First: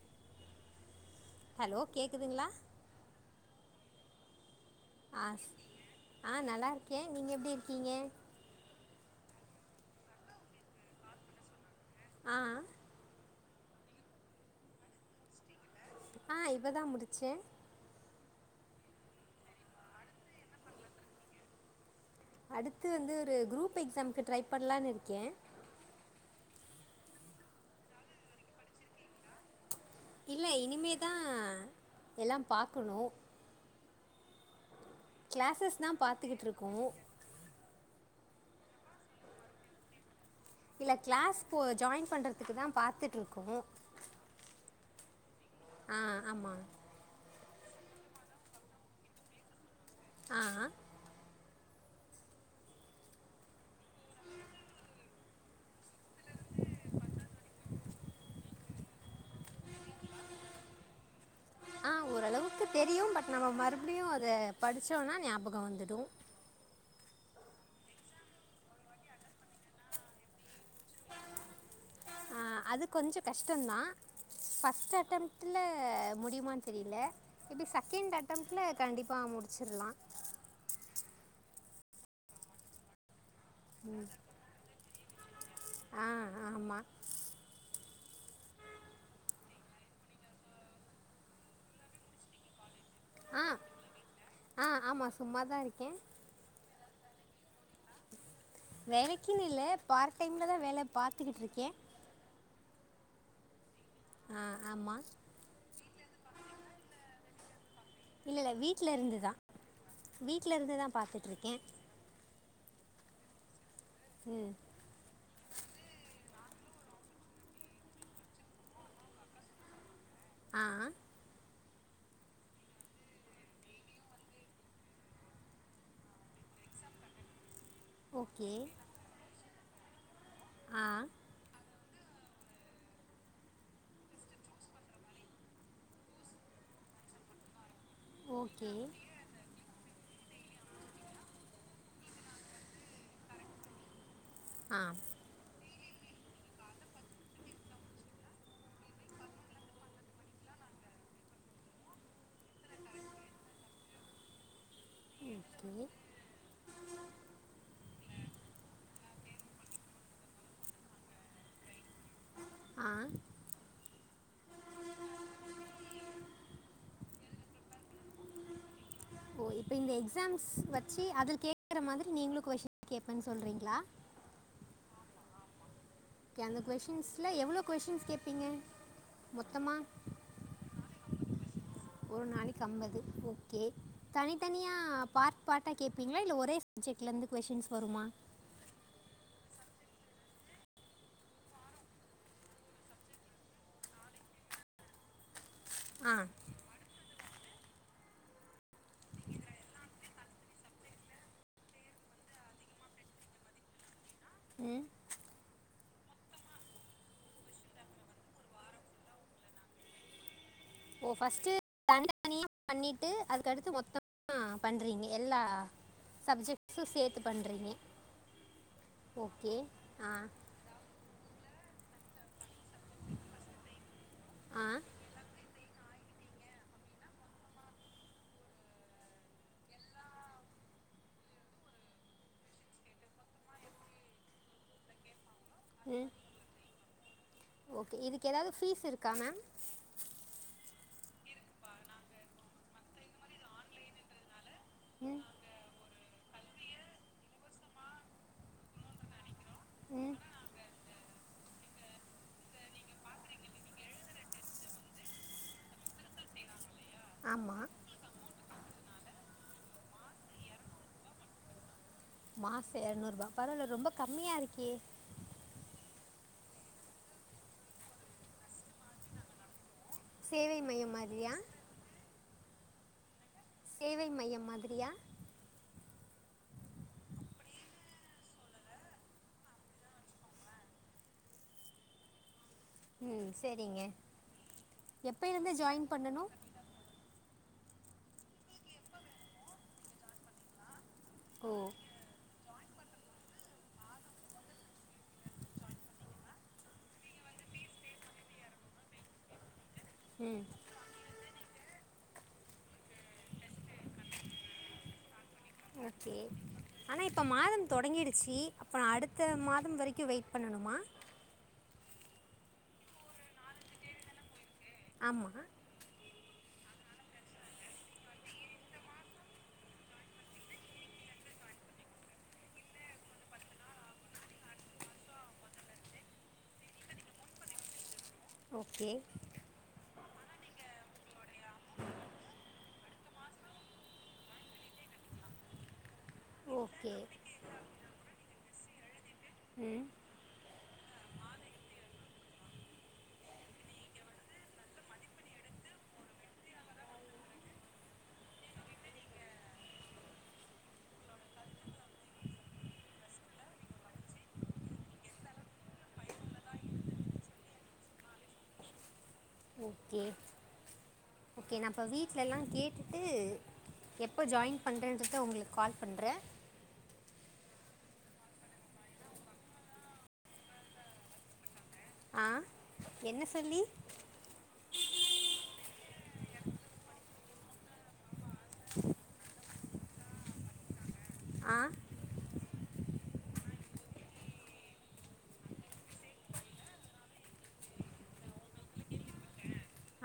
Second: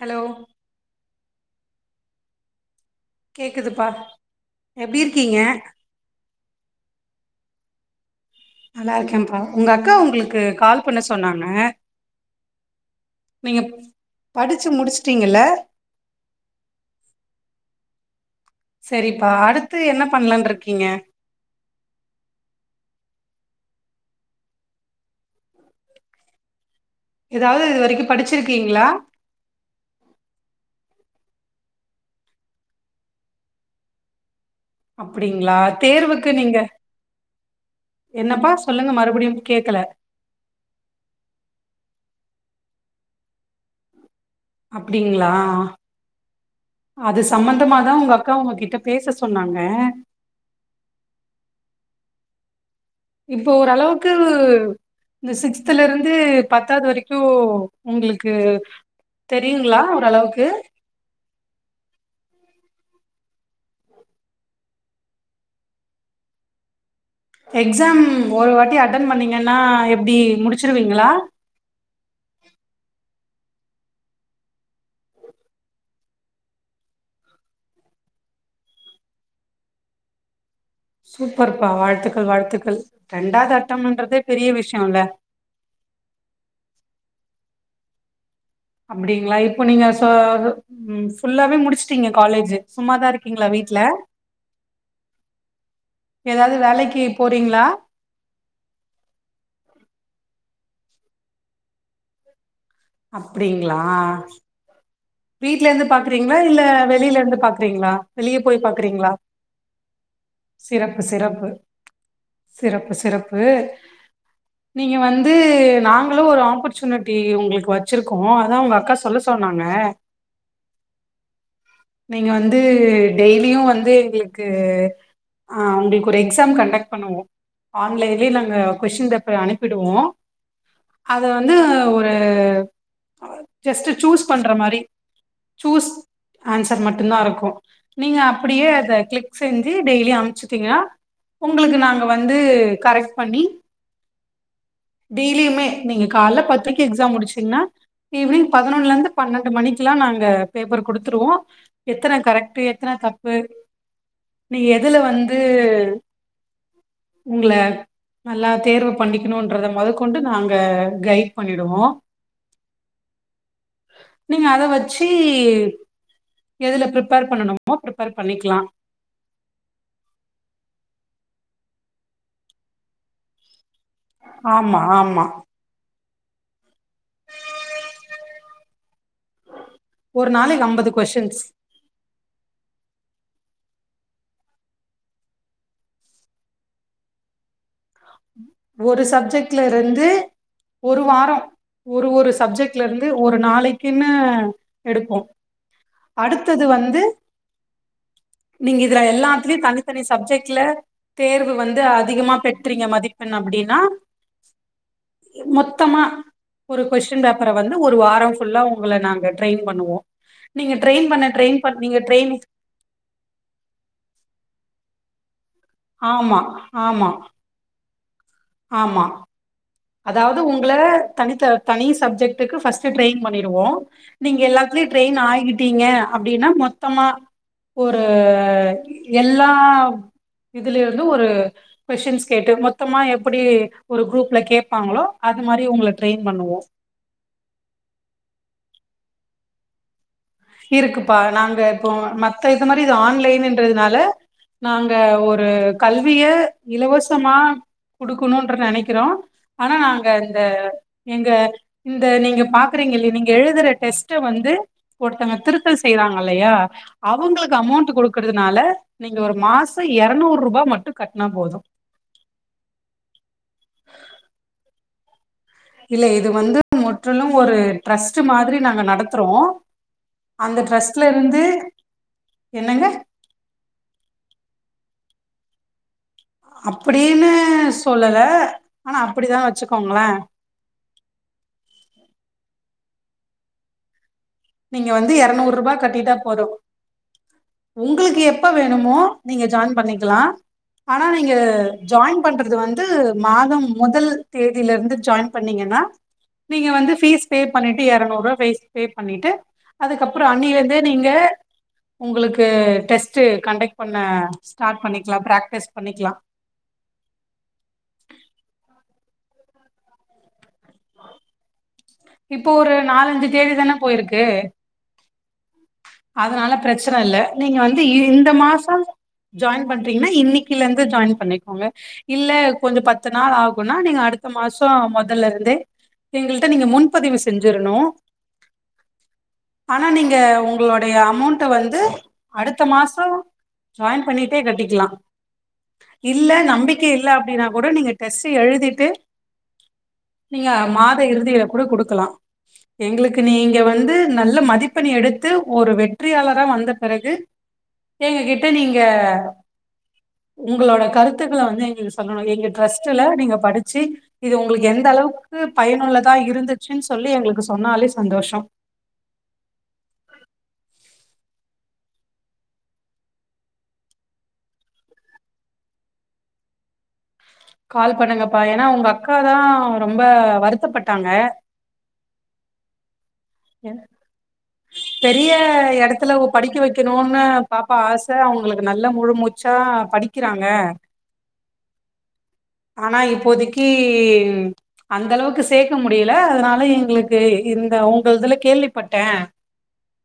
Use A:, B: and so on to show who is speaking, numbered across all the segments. A: hello
B: hello கேக்குதுங்களா
A: கேக்குதுப்பா எப்டி
B: ஆ
A: இருக்கீங்க
B: ஆ நல்லா இருக்கே நீங்க எப்பிடி இருக்கீங்க
A: நல்லா இருக்கேன்ப்பா உங்க அக்கா உங்குளுக்கு கால் பண்ண சொன்னாங்க
B: ஆ
A: நீங்க படிச்சி முடிச்சுட்டிங்கள்ள
B: ஆ இப்ப தான் முடிச்சேன்
A: செரிப்பா அடுத்து என்ன பண்ணலான்னு இருக்கீங்க
B: அடுத்து வந்து ஒரு குரூப் எக்ஸாம்க்கு ட்ரை பண்ணலான்னு இருக்கேன்
A: எதாவது இது வரைக்கும் படிச்சிருக்கீங்களா
B: இல்ல இனிமே தான் எல்லாம் பார்க்கணும்
A: அப்படிங்களா
B: கிளாஸஸ் தான்
A: தேர்வுக்கு
B: பார்த்துக்கிட்டு
A: நீங்க
B: இருக்கோம்
A: என்னப்பா சொல்லுங்க மறுபடியும் கேக்கல
B: இல்ல கிளாஸ் போ ஜாய்ன் பண்றதுக்கு தான் பார்த்துட்டுருக்கோம்
A: அப்டிங்களா
B: ஆமாம்
A: அது சம்மந்தமாதான் உங்க அக்கா உங்ககிட்ட பேச சொன்னாங்க
B: ஆ
A: இப்ப ஓரளவுக்கு இந்த சிக்ஸ்துல இருந்து பத்தாவது வரிக்கும் உங்குளுக்கு தெரியுங்களா ஓரளவுக்கு
B: ஆ ஓரளவுக்கு தெரியும் பட் நம்ம மறுபடியும் அத படிச்சோம்னா ஞாபகம் வந்துடும்
A: எக்ஸாம் ஒரு வாட்டி அட்டென் பண்ணீங்கன்னா எப்டி முடிச்சிருவீங்களா
B: ஆ அது கொஞ்சம் கஷ்டம்தான் ஃபர்ஸ்ட் அட்டெம்ட்ல முடியுமான்னு தெரில மேபி செகண்ட் அட்டம்ட்ல கண்டிப்பா முடிச்சிரலா
A: சூப்பர்ப்பா வாழ்த்துக்கள் வாழ்த்துக்கள் ரெண்டாவது அட்டம்ன்றதே பெரிய விஷயம்ல்ல
B: ஆ ஆமா
A: அப்டிங்ளா இப்போ நீங்க ஃபுல்லாவே முடிச்சுட்டீங்க காலேஜு சும்மாதா
B: ஆ
A: இருக்கீங்ளா வீட்ல
B: ஆ ஆமாம் சும்மா தான் இருக்கேன்
A: ஏதாவது வேலைக்கி போறீங்ளா
B: வேலைக்குன்னு இல்ல பார்ட் டைம்ல தா வேல பார்த்துக்கிட்டு இருக்க
A: அப்டிங்ளா
B: ஆ ஆமா
A: வீட்ல இருந்து பாக்குறீங்ளா இல்ல வெளியில இருந்து பாக்குறீங்ளா
B: இல்லை
A: வெளிய
B: இல்லை
A: போய்
B: வீட்டில்
A: பாக்குறீங்ளா
B: இருந்து தான் வீட்டில் இருந்து தான்
A: சிறப்பு சிறப்பு
B: பார்த்துட்ருக்கேன்
A: சிறப்பு சிறப்பு
B: ம்
A: நீங்க வந்து நாங்களு ஒரு ஆப்பர்ச்சுனிட்டி உங்ளுக்கு வச்சுருக்கோ அதா உங்க அக்கா சொல்ல சொன்னாங்க
B: ஆ
A: நீங்க வந்து டெய்லியு வந்து எங்களுக்கு ஆ உங்களுக்கு ஒரு எக்ஸாம் கண்டக்ட் பண்ணுவோ ஆன்லைன்லே
B: ஓகே
A: நாங்க கொஸ்டின் பேப்பர் அனுப்பிடுவோ
B: ஆ
A: அத வந்து ஒரு ஜஸ்ட்டு சூஸ் பண்ற மாரி சூஸ் ஆன்சர் மட்டு தா இருக்கு நீங்க அப்டியே
B: ஓகே
A: அத கிளிக் செஞ்சி டெய்லி அமுச்சட்டீங்கனா உங்களுக்கு நாங்க வந்து கரெக்ட் பண்ணி
B: ஆம்
A: டெய்லியுமே நீங்க கால்ல பத்ரைக்கு எக்ஸாம் முடிச்டீங்னா ஈவினிங் பதினொன்னல இருந்து பன்னெண்டு மணிக் குலா நாங்க பேப்பர் குடுத்துருவோ எத்தன கரெக்ட்டு எத்தன தப்பு நீங்க எதுல வந்
B: ஓகே
A: உங்ள நல்லா தேர்வு பண்ணிக்கணுன்றத மொதக்கொண்டு நாங்க கைட் பண்ணிடுவோ
B: ஆ
A: நீ அத வச்சி எதுல ப்ரிபேர் பண்ணணுமோ ப்ரிபேர் பண்ணிக்லா
B: ஓ இப்ப இந்த எக்ஸாம்ஸ் வச்சி அதுல கேக்குற மாரி நீங்களு கொஸ்டின் கேப்பன்னு சொல்றீங்ளா
A: ஆமா ஆமா
B: ஓகே அந்த கொஷின்ஸ்ல எவ்ளோ கொஷின்ஸ் கேட்பீங்க மொத்தமா
A: ஒரு நாளைக்கு ஐம்பது கொஸின்ஸ்
B: ஒரு நாளைக்கு ஐம்பது ஓகே தனித்தனியா பார்ட் பார்டா கேப்பீங்ளா இல்ல ஒரே ஜெக்லருந்து கொஸ்சின்ஸ் வருமா
A: ஒரு சப்ஜெக்ட்ல இருந்து ஒரு வாரோ ஒரு ஒரு சப்ஜெக்ட்ல இருந்து ஒரு நாளைக்குன்னு எடுப்போ
B: ஆ
A: அடுத்தது வந்து நீங்க இதுல எல்லாத்திலியு தனித்தனி சப்ஜெக்ட்ல தேர்வு வந்து அதிகமா பெ ற்றிங்க மதிப்பெண் அப்டின்னா
B: ம்
A: மொத்தமா ஒரு கொஸ்டின் பேப்பர வந்து ஒரு வாரோ ஃபுல்லா உங்கள நாங்க ட்ரெயின் பண்ணுவோ நீங்க ட்ரயின் பண்ண ட்ரெயின் பண் நீங்க ட்ரெயின்
B: பண்ணிட்டு அதுக்கடுத்து மொத்தமா பண்றீங்க எல்லா
A: ஆமா
B: சப்ஜெக்ஸ்சு
A: ஆமா
B: சேத்து பண்றீங்க
A: ஆமா
B: ஓகே
A: அதாவது உங்கள தனித்த தனி சப்ஜெக்டக்கு ஃபர்ஸ்ட்டு ட்ரைன் பண்ணிடுவோ நீங்க
B: ஆ
A: எல்லாத்திலியு ட்ரெயின் ஆகிட்டீங்க அப்டின்னா மொத்தமா ஒரு எல்லா இதுலிருந்து ஒரு கொஷின்ஸ் கேட்டு மொத்தமா எப்டி ஒரு குரூப்ல கேப் ப்பாங்களோ அது மாரி உங்கள
B: ம்
A: ட்ரெயின் பண்ணுவோ
B: ஓகே இதுக்கு ஏதாவது ஃபீஸ் இருக்கா மேம்
A: இருக்குப்பா நாங்க இப்போ மத்த இது மாரி இது ஆன்லைன்னுன்றதுனால நாங்க ஒரு கல்விய இலவசமா குடுக்கணுன்ற நெனைக்கிறோ ஆனா நாங்க
B: ம்
A: இந்த எங்க இந்த நீங்க பாக்குறீங்கல்லி நீங்க எழுதுற டெஸ்ட்ட வந்து ஒருத்தங்க திருத்தல் செய்றாங்கல்லயா அவுங்களுக்கு
B: ஆமாம்
A: அமௌண்ட் கொடு க்கறதுனால நீங்க ஒரு மாச இரநூறுரூவா மட்டு கட்னா போது
B: மாச இரநூறுரூவா பரவால ரொம்ப கம்மியா இருக்கே
A: இல்ல இது வந்து முற்றிலும் ஒரு ட்ரஸ்ட் மாதிரி நாங்க நடத்தறோ அந்த
B: சேவை மையம்
A: ட்ரெஸ்ட்ல
B: மாதிரியா
A: இருந்து என்னங்க
B: சேவை மையம் மாதிரியா
A: அப்டின்னு சொல்லல ஆனா அப்டிதா வச்சுக்கோங்களே
B: ம் சேரிங்க
A: நீங்க வந்து எரநூறுரூவா கட்டிட்டா
B: பண்ணணும்
A: போது உங்களுக்கு எப்ப வேணுமோ நீங்க ஜாயின் பண்ணிக்கலா ஆனா நீங்க
B: ஓ
A: ஜாயின் பண்றது வந்து மாதம் முதல் தேதியிலிருந்து ஜாயின் பண்ணீங்கன்னா நீங்க வந்து ஃபீஸ் பே பண்ணிட்டு இரநூறுரூவா ஃபீஸ் பே பண்ணிட்டு அதுக்கப்றோ
B: ம்
A: அந்நீலர்ந்தே நீங்க உங்களுக்கு டெஸ்ட் கண்டக்ட் பண்ண ஸ்டார்ட் பண்ணிக்கலா பிராக்டிஸ் பண்ணிக்கலா
B: ஆனா இப்ப மாதம் தொடங்கிடுச்சி அப்ப அடுத்த மாதம் வரைக்கு வெயிட் பண்ணணுமா
A: இப்போ ஒரு நாலஞ்சு தேதி தான போயிருக்கு
B: ஆமாங்க
A: அதனால பிரச்சனயில்ல நீங்க வந்து இந்த மாசம் ஜாயின் பண்றீங்னா இன்னிக்கில இருந்து ஜாயின் பண்ணிக்கோங்க இல்ல கொஞ்சோ பத்து நாள் ஆகுனா நீங்க அடுத்த மாசோ முதல்ல இருந்தே எங்கள்ட்ட நீங்க முன்பதிவு செஞ்சிறணு
B: ஓகே
A: ஆனா நீங்க உங்களோடைய அமௌண்ட்ட வந்து அடுத்த மாசோ ஜாயின் பண்ணிட்டே கட்டிக்கலா இல்ல நம்பிக்க
B: ஓகே
A: இல்ல அப்டின்னா கூட நீங்க டெஸ்டு எழுதிட்டு
B: ம்
A: நீங்க மாத இறுதியில கூட குடுக்கலா எங்களுக்கு நீங்க வந்து நல்ல மதிப்பெண் எடுத்து ஒரு வெற்றியாளரா வந்த பிறகு எங்க கிட்ட நீங்க உங்களோட கருத்துக்கள வந்து எங்களுக்கு சொல்லணு எங்க ட்ரெஸ்ட்ல நீங்க படிச்சி இது உங்களுக்கு எந்த அளவுக்கு பயனுள்ளதா இருந்துச்சுன் சொல்லி எங்களுக்கு சொன்னாலே சந்தோஷோ
B: ஓகே நா இப்போ வீட்லெல்லா கேட்டுட்டு எப்போ ஜாயின் பண்றேன்றத உங்களுக்கு கால் பண்றே
A: கால் பண்ணுங்கப்பா ஏனா உங்க அக்கா தா ரொம்ப வருத்தப்பட்டாங்க
B: ஆ என்ன சொல்லி
A: என்ன பெரிய இடத்துல படிக்க வைக்கணும்னு பாப்பா ஆசை அவங்களுக்கு நல்ல முழு மூச்சா படிக் க்கிறாங்க
B: ஆ
A: ஆனா இப்போதைக்கு அந்த அளவுக்கு சேர்க்க முடியல அதனால எங்களுக்கு இந்த உங் கள்துல கேள்விப்பட்டே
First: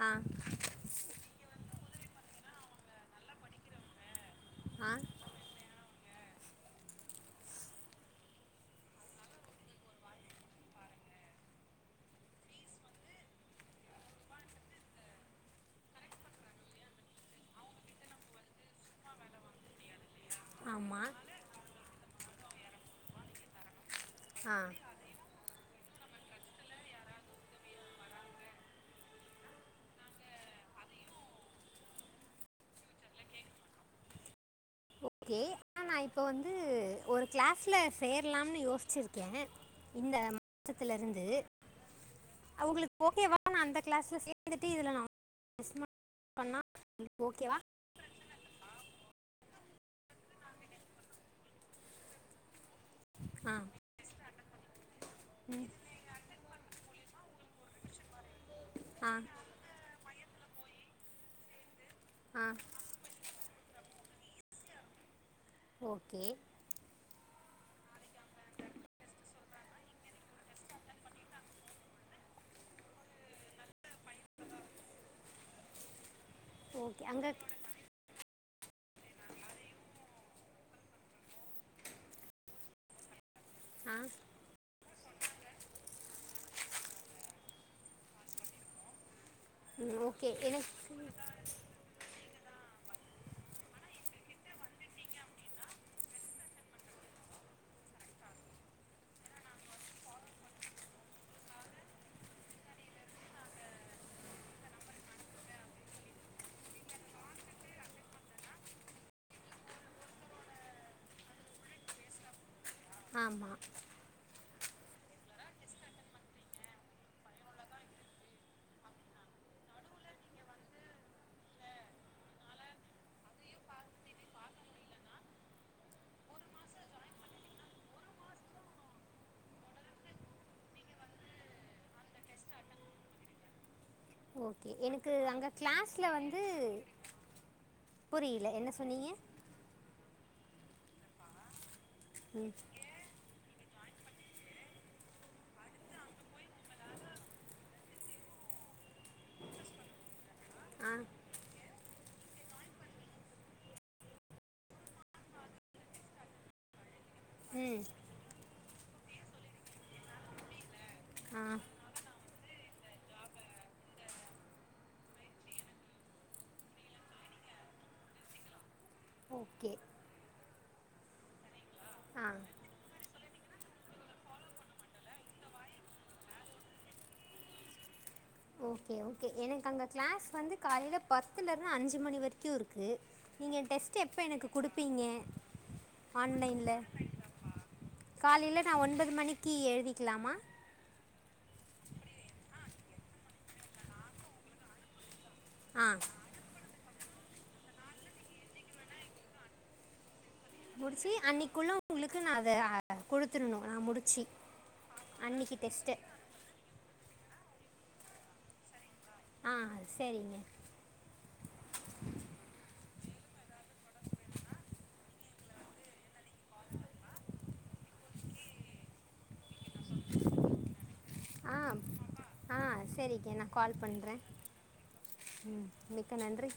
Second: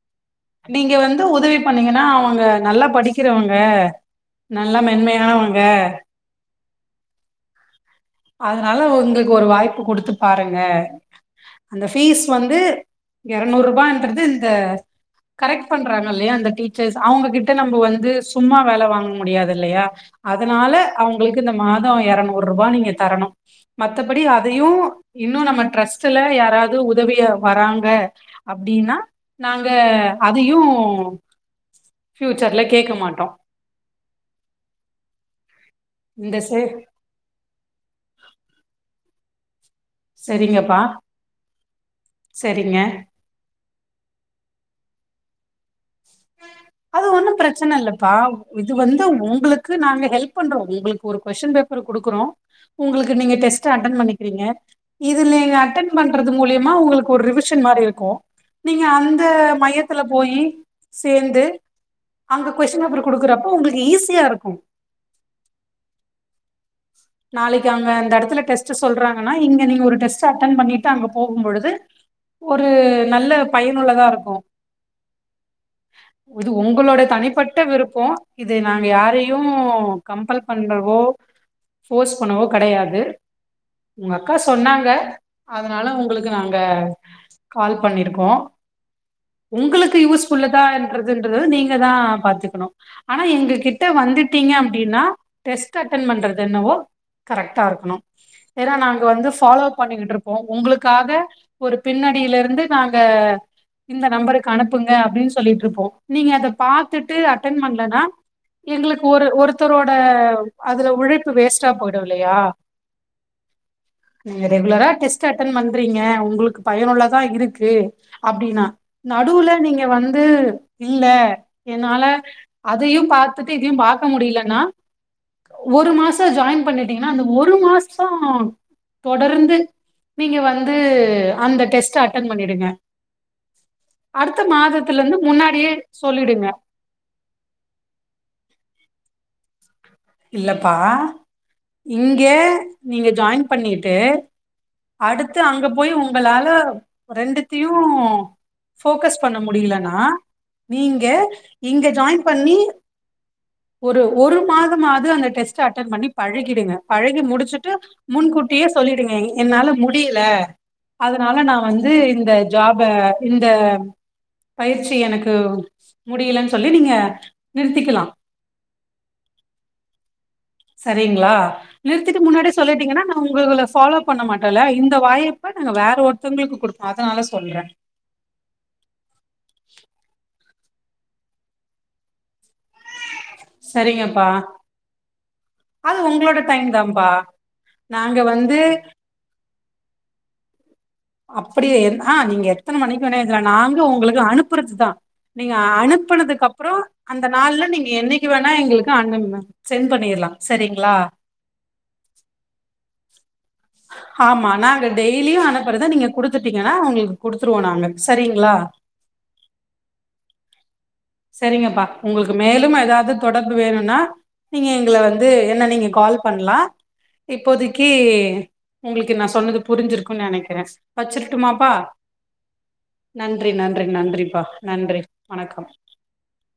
B: ஆ
A: நீங்க வந்து உதவி பண்ணீங்கனா அவங்க நல்லா படிக்கிறவங்க நல்லா
B: ஆ
A: மென்மையானவங்க அதனால உங்ளுக்கு ஒரு வாய்ப்பு கொடுத்து பாருங்க அந்த ஃபீஸ் வந்து இரநூறு ரூபான்றது இந்த கரெக்ட் பண்றாங்க இல்லையா அந்த டீச்சர்ஸ் அவங்ககிட்ட நம்ப வந்து சும்மா வேலை வாங்க முடியாது இல்லையா அதனால
B: ஆமாம்
A: அவங்களுக்கு இந்த மாதம் இரநூறு ரூபாய் நீங்க தரணு மத்தபடி
B: ஆ
A: அதையு இன்னு நம்ம ட்ரஸ்ட்ல யாராவது உதவிய வராங்க அப்டின்னா நாங்க அதையு ஃபியூச்சர்ல கேட்க மாட்டோ
B: ஓகே ஆ நா இப்போ
A: இந்த
B: வந்து
A: சே
B: ஒரு கிளாஸ்ல சேரலாம்னு யோச்சிருக்கே இந்த
A: சரிங்கப்பா
B: மாசத்தில இருந்து
A: சரிங்க
B: அவங்ளுக்கு ஓகேவா நா அந்த கிளாஸ்ல சேர்ந்துட்டு இதுல நா [unintelligible] பண்ணா
A: அது ஒன்னு பிரச்சன இல்லப்பா இது வந்து உங்ளுக்கு நாங்க ஹெல்ப் பண்றோ உங்ளுக்கு ஒரு கொஸ்டின் பேப்பர் குடுக்குறோ உங்ளுக்கு நீங்க
B: ஆ
A: டெஸ்ட் அட்டன் பண்ணிக்கிறீங்க இது நீங்க அட்டன் பண்றது மூலியமா உங்ளுக்கு ஒரு ரிவிஷன் மாரி இருக்கு நீங்க
B: ஆ
A: அந்த மையத்துல போயி சேர்ந்து
B: ஆ
A: அங்க கொஸ்டின் பேப்பர் குடுக்குறப்ப உங்ளுக்கு ஈஸியா இருக்கு
B: ஓகே
A: நாளைக்கு அங்க அந்த இடத்துல டெஸ்ட் சொல்றாங்கனா இங்க நீங்க ஒரு டெஸ்ட் அட்டெனி பண்ணிட்டு அங்க போகும்பொழுது ஒரு நல்ல பயனுள்ளதா இருக்கு இது உங்களோட
B: ஓகே அங்கே
A: தனிப்பட்ட விருப்போ இது நாங்க யாரையு கம்பல் பண்றவோ போஃபோர்ஸ் பண்ணவோ கிடையாது
B: ஆ
A: உங்க அக்கா சொன்னாங்க அதனால உங்களுக்கு நாங்க கால் பண்ணிருக்கோ உங்களுக்கு
B: ம், ஓகே
A: யூஸ்புல்ல தா
B: எனக்கு
A: என்றதுன்றது நீங்க தா பாத்துக்குணு ஆனா எங்ககிட்ட வந்துட்டீங்க அப்டின்னா டெஸ்ட் அட்டன் பண்றது என்னவோ கரெக்டா இருக்கணு ஏனா நாங்க வந்து ஃபாலோ பண்ணிக்கிட்டு இருப்போ உங்ளுக்காக ஒரு பின்னடியில இருந்து நாங்க இந்த நம்பருக்கு அனுப்புங் க அப்டின்னு சொல்லிட்டு இருப்போ நீங்க அதை பாத்துட்டு அன்டன் பண்ணலனா எங்ளுக்கு ஒரு ஒருத்தரோட அதுல உழைப்பு வேஸ்ட்டா போயிடு இல்லையா
B: ஆமா
A: நீங்க ரெகுலரா டெஸ்ட் அட்டன் பண்றீங்க உங்களுக்கு பயனுள்ளதா இருக்கு அப்டின்னா நடுவுல நீங்க வந்து இல்ல என்னால அதையும் பார்த்துட்டு இதையும் பாக்க முடிலன்னா ஒரு மாசம் ஜாயின் பண்ணிட்டீங்கன்னா அந்த ஒரு மாசோம் தொடர்ந்து நீங்க வந்து அந்த டெஸ்ட்ட அட்டன் பண்ணிடுங்க அடுத்த
B: ஓகே
A: மாதத்துல
B: எனக்கு
A: இருந்து
B: அங்க
A: முன்னாடியே
B: கிளாஸ்ல வந்து
A: சொல்லிடுங்க
B: புரியில என்ன சொன்னீங்க
A: இல்லப்பா இங்க
B: ம்
A: நீங்க ஜாயின் பண்ணிட்டு அடுத்து அங்க போய் உங்களால ரெண்டுத்துயும் ஃபோக்கஸ் பண்ண முடிலனா
B: ஆ
A: நீங்க இங்க ஜாயின் பண்ணி ஒரு ஒரு மாதமாது அந்த டெஸ்ட்ட அட்டன் பண்ணி பழகிடுங்க பழகி முடிச்சுட்டு
B: ம்
A: முன்கூட்டியே சொல்லிடுங்க என்னால முடில அதனால
B: ஆ
A: நா வந்து இந்த ஜாப இந்த பயிற்சி எனக்கு முடியலனு சொல்லி நீங்க நிறுத்திகலாம்
B: ஓகே
A: சரிங்ளா நிறுத்திட்டு
B: ஆ
A: முன்னாடியே சொல்லிட்டீங்கன்னா நான் உங்கள ஃபாலோ பண்ண மாட்டல இந்த வாய்ப்ப நாங்க வேற ஒருத்தொங்களுக்கு குடுப் அதனால சொல்றன்
B: ஓகே ஓகே எனக்கு அங்க க்ளாஸ் வந்து காலைல பத்துலருந்து அஞ்சு மணி வரைக்கும் இருக்கு நீங்க டெஸ்ட்டு எப்ப
A: சரிங்கப்பா
B: எனக்கு குடுப்பீங்க
A: அது உங்களோட டைம்
B: ஆன்லைன்ல
A: தான்ப்பா நாங்க வந்து
B: காலைல நான் ஒன்பது மணிக்கு எழுதிக்லாமா
A: அப்புடியே எதனா நீங்க எத்தன மணிக்கு வேன்னா எழுதலாம் நாங்ளும் உங்களுக்கு அனுப்புறதா நீங்க
B: ஆ
A: அனுப்பனதுக்கு அப்றோம் அந்த நாள்ல நீங்க என்னைக்கு வேணா எங்களுக்கு அனுபுங்க சென்ட் பண்ணிடலாம்
B: முடிச்சு அன்னைக்குள்ள உங்களுக்கு நா அத குடு துருண்ணும் நான் முடிச்சு
A: ஆமா நாங்க டெய்லியு
B: அன்னைக்கு
A: அனுப்புறத
B: டெஸ்ட்டு
A: நீங்க குடுத்துட்டீங்கன்னா உங்குளுக்கு குடுத்துருவோம் நாங்க சரிங்ளா
B: ஆ சேரிங்க
A: செரிங்கப்பா உங்களுக்கு மேலும் ஏதாவது தொடர்பு வேணும்னா நீங்க எங்கள வந்து என்ன நீங்க கால் பண்லாம் இப்போதிக்கு உங்களுக்கு நான் சொன்னது புரிஞ்சிருக்கோன் நெனைக்கிறன்
B: ஆ
A: வச்சிருட்டுமாப்பா
B: ஆ சரிங்க
A: நன்றி
B: நான் கால்
A: நன்றி
B: பண்ணுறேன்
A: நன்றிப்பா நன்றி வணக்கம்
B: ம் மிக்க நன்றி